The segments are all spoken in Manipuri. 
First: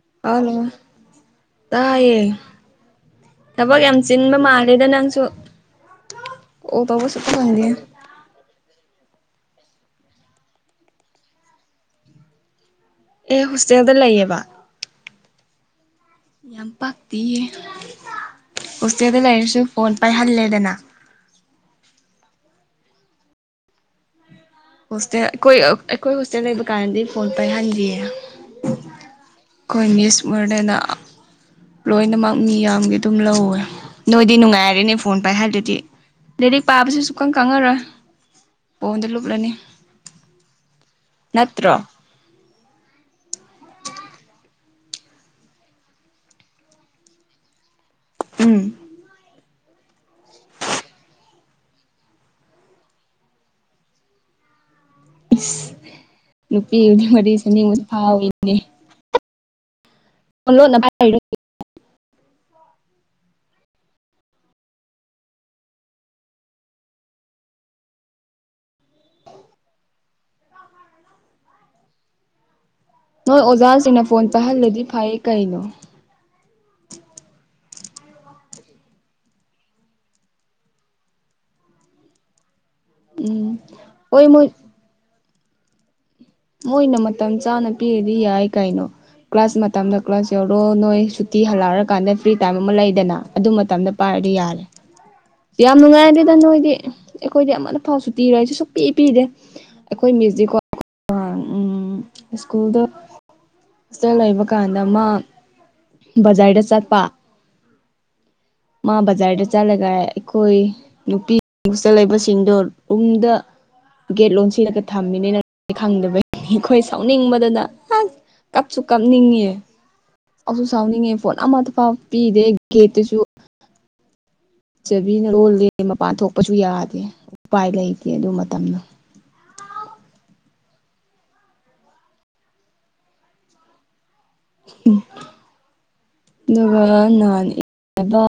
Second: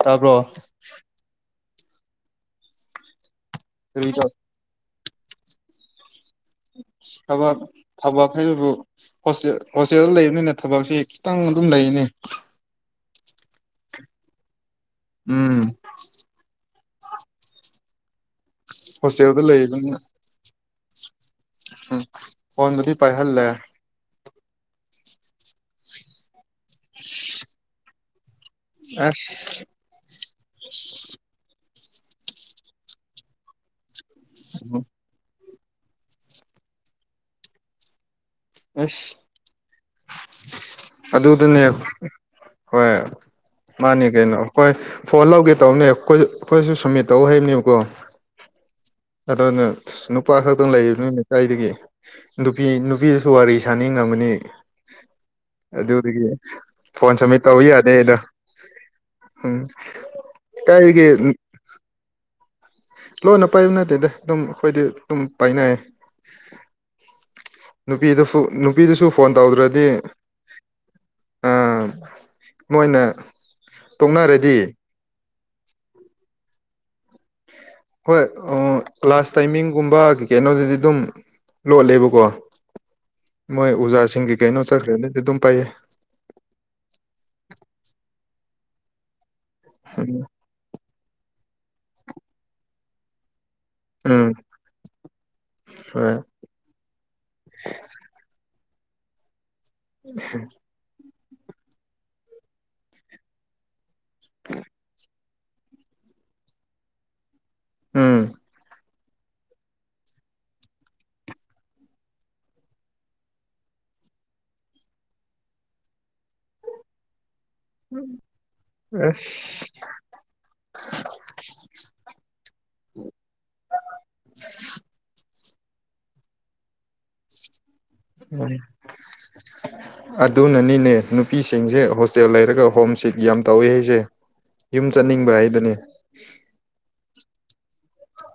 ꯇꯥꯕ꯭ꯔꯣ ꯑꯜꯂꯣ ꯇꯥꯌꯦ ꯊꯕꯛ ꯌꯥꯝ ꯀꯔꯤꯗꯣ ꯆꯤꯟꯕ ꯃꯥꯜꯂꯦꯗ ꯅꯪꯁꯨ ꯀꯣꯜ ꯇꯧꯕ ꯏꯁ ꯁꯨꯛꯐꯪ ꯊꯕꯛ ꯐꯪꯗꯦ ꯊꯕꯛ ꯍꯥꯏꯕꯕꯨ ꯍꯣꯁꯇꯦꯜ ꯍꯣꯁꯇꯦꯜꯗꯥ ꯂꯩꯕꯅꯤꯅ ꯊꯕꯛꯁꯤ ꯈꯤꯇꯪ ꯑꯗꯨꯝ ꯂꯩꯅꯤ ꯑꯦ ꯍꯣꯁꯇꯦꯜꯗ ꯂꯩꯑꯕ ꯎꯝ ꯌꯥꯝ ꯄꯥꯛꯇꯤꯌꯦ ꯍꯣꯁꯇꯦꯜꯗ ꯂꯩꯔꯁꯨ ꯐꯣꯟ ꯄꯥꯏꯍꯜꯂꯦꯗꯅ ꯎꯝ ꯐꯣꯟꯕꯨꯗꯤ ꯄꯥꯏ ꯍꯜꯂꯦ ꯍꯣꯁꯇꯦꯜ ꯑꯩꯈꯣꯏ ꯑꯩꯈꯣꯏ ꯍꯣꯁꯇꯦꯜ ꯂꯩꯕ ꯀꯥꯟꯗꯗꯤ ꯐꯣꯟ ꯄꯥꯏꯍꯟꯗꯤꯌꯦ [inaudible] ꯈꯣꯏ ꯃꯤꯁ ꯃꯣꯔꯗꯦꯅ ꯂꯣꯏꯅꯃꯛ ꯃꯤ ꯌꯥꯝꯒꯤ ꯑꯗꯨꯝ ꯂꯧꯋꯦ ꯅꯣꯏꯗꯤ ꯅꯨꯡꯉꯥꯏꯔꯦꯅꯦ ꯐꯣꯟ ꯄꯥꯏ ꯍꯥꯜꯗꯨꯗꯤ ꯂꯥꯔꯤꯛ ꯄꯥꯕꯁꯨ ꯁꯨꯛꯀꯪ ꯀꯪꯉꯔꯣꯏ ꯐꯣꯟꯗ ꯑꯁ ꯂꯨꯞꯂꯅꯤ ꯅꯠꯇ꯭ꯔꯣ ꯑꯗꯨꯗꯅꯦꯕ ꯍꯣꯏ ꯃꯥꯅꯦ ꯀꯩꯅꯣ ꯈꯣꯏ ꯐꯣꯟ ꯂꯧꯒꯦ ꯇꯧꯕꯅꯦ ꯈꯣꯏꯖꯨ ꯑꯈꯣꯏꯁꯨ ꯁꯝꯃꯤꯠ ꯇꯧ ꯍꯩꯕꯅꯦꯕꯀꯣ ꯎꯝ ꯑꯗꯨꯅ ꯅꯨꯄꯥ ꯈꯛꯇꯪ ꯂꯩꯕꯅꯤꯅ ꯀꯥꯏꯗꯒꯤ ꯅꯨꯄꯤ ꯅꯨꯄꯤꯁꯨ ꯋꯥꯔꯤ ꯁꯥꯅꯤꯡꯉꯝꯒꯅꯤ ꯏꯁ ꯑꯗꯨꯗꯥꯒꯤ ꯅꯨꯄꯤꯒꯗꯤ ꯐꯣꯟ ꯋꯥꯔꯤ ꯁꯥꯃꯤꯠ ꯇꯧ ꯁꯥꯅꯤꯡꯕ ꯌꯥꯗꯦ ꯗꯣ ꯐꯥꯎꯏꯅꯦ ꯎꯝ ꯐꯣꯟ ꯂꯣꯟꯅ ꯀꯩꯒꯤ ꯄꯥꯏꯔꯤꯔꯣ ꯂꯣꯟꯅ ꯄꯥꯏꯕ ꯅꯠꯇꯦꯗ ꯑꯗꯨꯝ ꯑꯩꯈꯣꯏꯗꯤ ꯑꯗꯨꯝ ꯄꯥꯏꯅꯩ ꯅꯨꯄꯤꯗꯐꯨ ꯅꯨꯄꯤꯗꯁꯨ ꯐꯣꯟ ꯇꯧꯗ꯭ꯔꯥꯗꯤ ꯑꯥ ꯃꯣꯏꯅ ꯅꯣꯏ ꯑꯣꯖꯥꯁꯤꯡꯅ ꯐꯣꯟ ꯇꯣꯛꯅꯔꯥꯗꯤ ꯄꯥꯏꯍꯜꯂꯗꯤ ꯐꯩ ꯀꯩꯅꯣ ꯍꯣꯏ ꯑꯥ ꯀ꯭ꯂꯥꯁ ꯇꯥꯏꯃꯤꯡꯒꯨꯝꯕ ꯀꯩ ꯀꯩꯅꯣꯗꯨꯗꯤ ꯗꯨꯝ ꯂꯣꯠꯂꯦꯕꯀꯣ ꯎꯝ ꯃꯣꯏ ꯍꯣꯏ ꯎꯖꯥꯁꯤꯡꯒꯤ ꯃꯣꯏ ꯀꯩꯅꯣ ꯆꯠꯈ꯭ꯔꯦꯗꯤ ꯑꯗꯨꯝ ꯄꯥꯏꯌꯦ ꯃꯣꯏꯅ ꯃꯇꯝ ꯆꯥꯅ ꯄꯤꯔꯗꯤ ꯌꯥꯏ ꯀꯥꯏꯅꯣ ꯀ꯭ꯂꯥꯁ ꯃꯇꯝꯗ ꯀ꯭ꯂꯥꯁ ꯌꯥꯎ ꯔꯣ ꯅꯣꯏ ꯁꯨꯇꯤ ꯍꯜꯂꯛꯑꯔꯀꯥꯟꯗ ꯐ꯭ꯔꯤ ꯇꯥꯏꯝ ꯑꯃ ꯂꯩꯗꯅ ꯑꯗꯨ ꯃꯇꯝꯗ ꯎꯝ ꯄꯥꯏꯔꯗꯤ ꯌꯥꯔꯦ ꯌꯥꯝ ꯍꯣꯏ ꯅꯨꯡꯉꯥꯏꯔꯦꯗ ꯅꯣꯏꯗꯤ ꯑꯩꯈꯣꯏꯗꯤ ꯑꯃꯅ ꯐꯥꯎ ꯁꯨꯇꯤ ꯂꯩꯔꯁꯨ ꯁꯨꯛꯄꯤ ꯄꯤꯗꯦ ꯑꯩꯈꯣꯏ ꯃꯦꯖꯤꯛꯀꯣ ꯑꯥ ꯎꯝ ꯁ꯭ꯀꯨꯜꯗꯣ ꯍꯣꯁꯇꯦꯜ ꯂꯩꯕ ꯀꯥꯟꯗ ꯃꯥ ꯕꯖꯥꯔꯗ ꯆꯠꯄ ꯎꯝ ꯃꯥ ꯕꯖꯥꯔꯗ ꯆꯠꯂꯒ ꯑꯩꯈꯣꯏ ꯅꯨꯄꯤ ꯍꯣꯁꯇꯦꯜ ꯂꯩꯕꯁꯤꯡꯗꯣ ꯔꯨꯝꯗ ꯒꯦꯠ ꯂꯣꯟꯁꯤꯜꯂꯒ ꯊꯝꯃꯤꯅꯤꯅ ꯈꯪꯗꯕ ꯈꯣꯏ ꯁꯥꯎꯅꯤꯡꯕꯗꯅ ꯑꯁ [inaudible] ꯔꯁ ꯑꯥꯎꯁꯨ ꯁꯥꯎꯅꯤꯡꯉꯦ ꯐꯣꯟ ꯑꯃꯠꯇꯥ ꯐꯥꯎ ꯄꯤꯗꯦ ꯒꯦꯠꯇꯨꯁꯨ ꯆꯥꯕꯤꯅ ꯂꯣꯜꯂꯤ ꯃꯄꯥꯟ ꯊꯣꯛꯄꯁꯨ ꯌꯥꯗꯦ ꯎꯄꯥꯏ ꯂꯩꯇꯦ ꯑꯗꯨ ꯃꯇꯝꯗ [inaudible] ꯑꯗꯨꯅꯅꯤꯅꯦ ꯅꯨꯄꯤꯁꯤꯡꯁꯦ ꯍꯣꯁꯇꯦꯜ ꯂꯩꯔꯒ ꯍꯣꯝ ꯁꯤꯠ ꯌꯥꯝ ꯇꯧꯋꯦ ꯍꯥꯏꯁꯦ ꯌꯨꯝ ꯆꯠꯅꯤꯡꯕ ꯍꯥꯏꯗꯨꯅꯦ ꯗꯨꯒ [unintelligible]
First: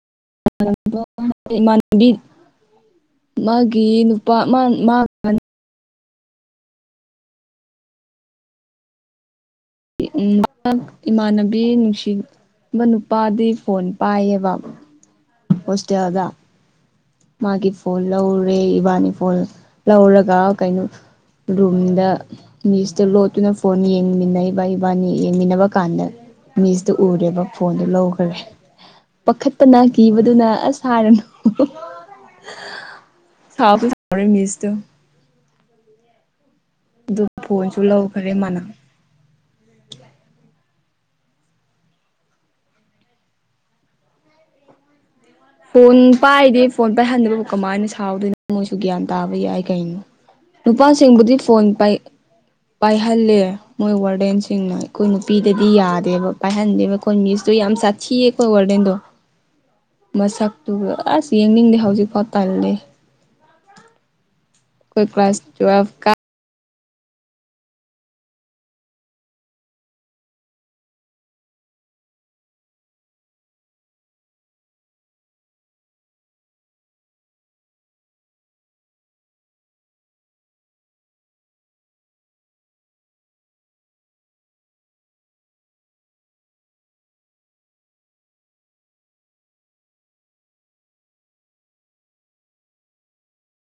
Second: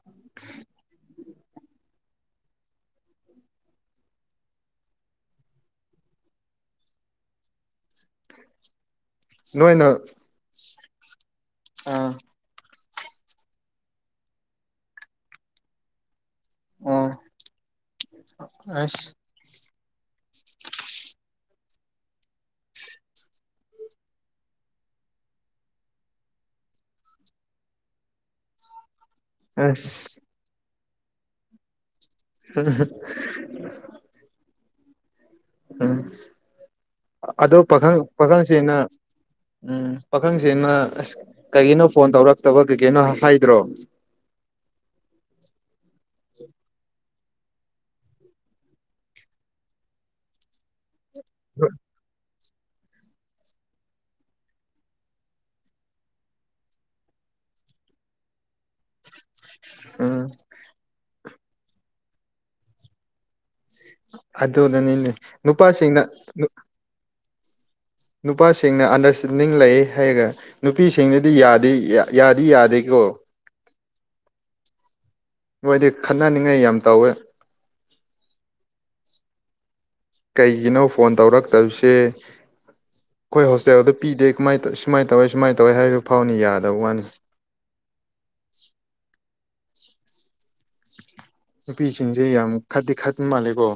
[unintelligible] ꯏꯃꯥꯟꯅꯕꯤ ꯃꯥꯒꯤ ꯅꯨꯄꯥ ꯃꯥꯟ ꯃꯥ ꯅꯣꯏꯅ ꯎꯝ [unintelligible] ꯏꯃꯥꯟꯅꯕꯤ ꯑꯥ ꯅꯨꯡꯁꯤ ꯃꯥ ꯅꯨꯄꯥꯗꯤ ꯐꯣꯟ ꯄꯥꯏꯌꯦꯕ ꯍꯣꯁꯇꯦꯜꯗ ꯑꯣ ꯃꯥꯒꯤ ꯐꯣꯟ ꯂꯧꯔꯦ ꯏꯕꯥꯅꯤ ꯑꯁ ꯐꯣꯟ ꯂꯧꯔꯒ ꯀꯩꯅꯣ ꯔꯨꯝꯗ ꯃꯤꯁꯇ ꯂꯣꯠꯇꯨꯅ ꯐꯣꯟ ꯌꯦꯡꯃꯤꯟꯅꯩꯕ ꯏꯕꯥꯅꯤ ꯌꯦꯡꯃꯤꯟꯅꯕ ꯀꯥꯟꯗ ꯃꯤꯁꯇꯨ ꯎꯔꯦꯕ ꯐꯣꯟꯗꯨ ꯂꯧꯈꯔꯦ ꯄꯥꯈꯠꯄꯅ ꯑꯁ ꯀꯤꯕꯗꯨꯅ ꯑꯁ ꯍꯥꯏꯔꯅꯨ [unintelligible] [unintelligible] ꯃꯤꯁꯇꯨ ꯎꯝ ꯑꯗꯨ ꯑꯗꯣ ꯐꯣꯟꯁꯨ ꯄꯥꯈꯪ ꯂꯧꯈ꯭ꯔꯦ ꯃꯥꯅ ꯄꯥꯈꯪꯁꯤꯅ ꯎꯝ ꯄꯥꯈꯪꯁꯤꯅ ꯑꯁ ꯀꯩꯒꯤꯅꯣ ꯐꯣꯟ ꯇꯧꯔꯛꯇꯕ ꯀꯩꯀꯩꯅꯣ ꯍꯥꯏꯗ꯭ꯔꯣ ꯐꯣꯟ ꯄꯥꯏꯗꯦ ꯐꯣꯟ ꯄꯥꯏꯍꯟꯗꯕꯕꯨ ꯀꯃꯥꯏꯅ ꯁꯥꯎꯗꯣꯏꯅꯣ ꯃꯣꯏꯁꯨ ꯒ꯭ꯌꯥꯟ ꯇꯥꯕ ꯌꯥꯏ ꯀꯩꯅꯣ ꯅꯨꯄꯥꯁꯤꯡꯕꯨꯗꯤ ꯐꯣꯟ ꯄꯥꯏ ꯄꯥꯏꯍꯜꯂꯦ ꯃꯣꯏ ꯋꯥꯔꯗꯦꯟꯁꯤꯡꯅ ꯑꯩꯈꯣꯏ ꯅꯨꯄꯤꯗꯗꯤ ꯌꯥꯗꯦꯕ ꯄꯥꯏꯍꯟꯗꯦꯕ ꯈꯣꯏ ꯃꯤꯁꯇꯣ ꯌꯥꯝ ꯁꯥꯠꯊꯤꯌꯦ ꯈꯣꯏ ꯋꯥꯔꯗꯦꯟꯗꯣ ꯎꯝ ꯃꯁꯛꯇꯨꯒ ꯑꯁ ꯌꯦꯡꯅꯤꯡꯗꯦ ꯍꯧꯖꯤꯛꯐꯥꯎ ꯇꯜꯂꯦ ꯑꯩꯈꯣꯏ ꯑꯗꯨꯅꯅꯤꯅꯦ ꯀ꯭ꯂꯥꯁ ꯇꯨꯋꯦꯜꯐ ꯅꯨꯄꯥꯁꯤꯡꯅ ꯀꯥ ꯅꯨꯄꯥꯁꯤꯡꯅ ꯑꯟꯗꯔꯁꯇꯦꯟꯗꯤꯡ ꯂꯩ ꯍꯥꯏꯒ ꯅꯨꯄꯤꯁꯤꯡꯅꯗꯤ ꯌꯥꯗꯤ ꯌꯥ ꯌꯥꯗꯤ ꯌꯥꯗꯦꯀꯣ ꯃꯣꯏꯗꯤ ꯈꯠꯅꯅꯤꯡꯉꯥꯏ ꯌꯥꯝ ꯇꯧꯋꯦ ꯀꯩꯒꯤꯅꯣ ꯐꯣꯟ ꯇꯧꯔꯛꯇꯕꯁꯦ ꯑꯩꯈꯣꯏ ꯍꯣꯁꯇꯦꯜꯗ ꯄꯤꯗꯦ ꯀꯃꯥꯏ ꯁꯨꯃꯥꯏꯅ ꯇꯧꯋꯦ ꯁꯨꯃꯥꯏꯅ ꯇꯧꯋꯦ ꯍꯥꯏꯕ ꯐꯥꯎꯅꯤ ꯌꯥꯗꯕ ꯋꯥꯅꯤ ꯅꯨꯄꯤꯁꯤꯡꯁꯦ ꯌꯥꯝ ꯈꯠꯇꯤ ꯈꯠꯄ ꯃꯥꯜꯂꯦꯀꯣ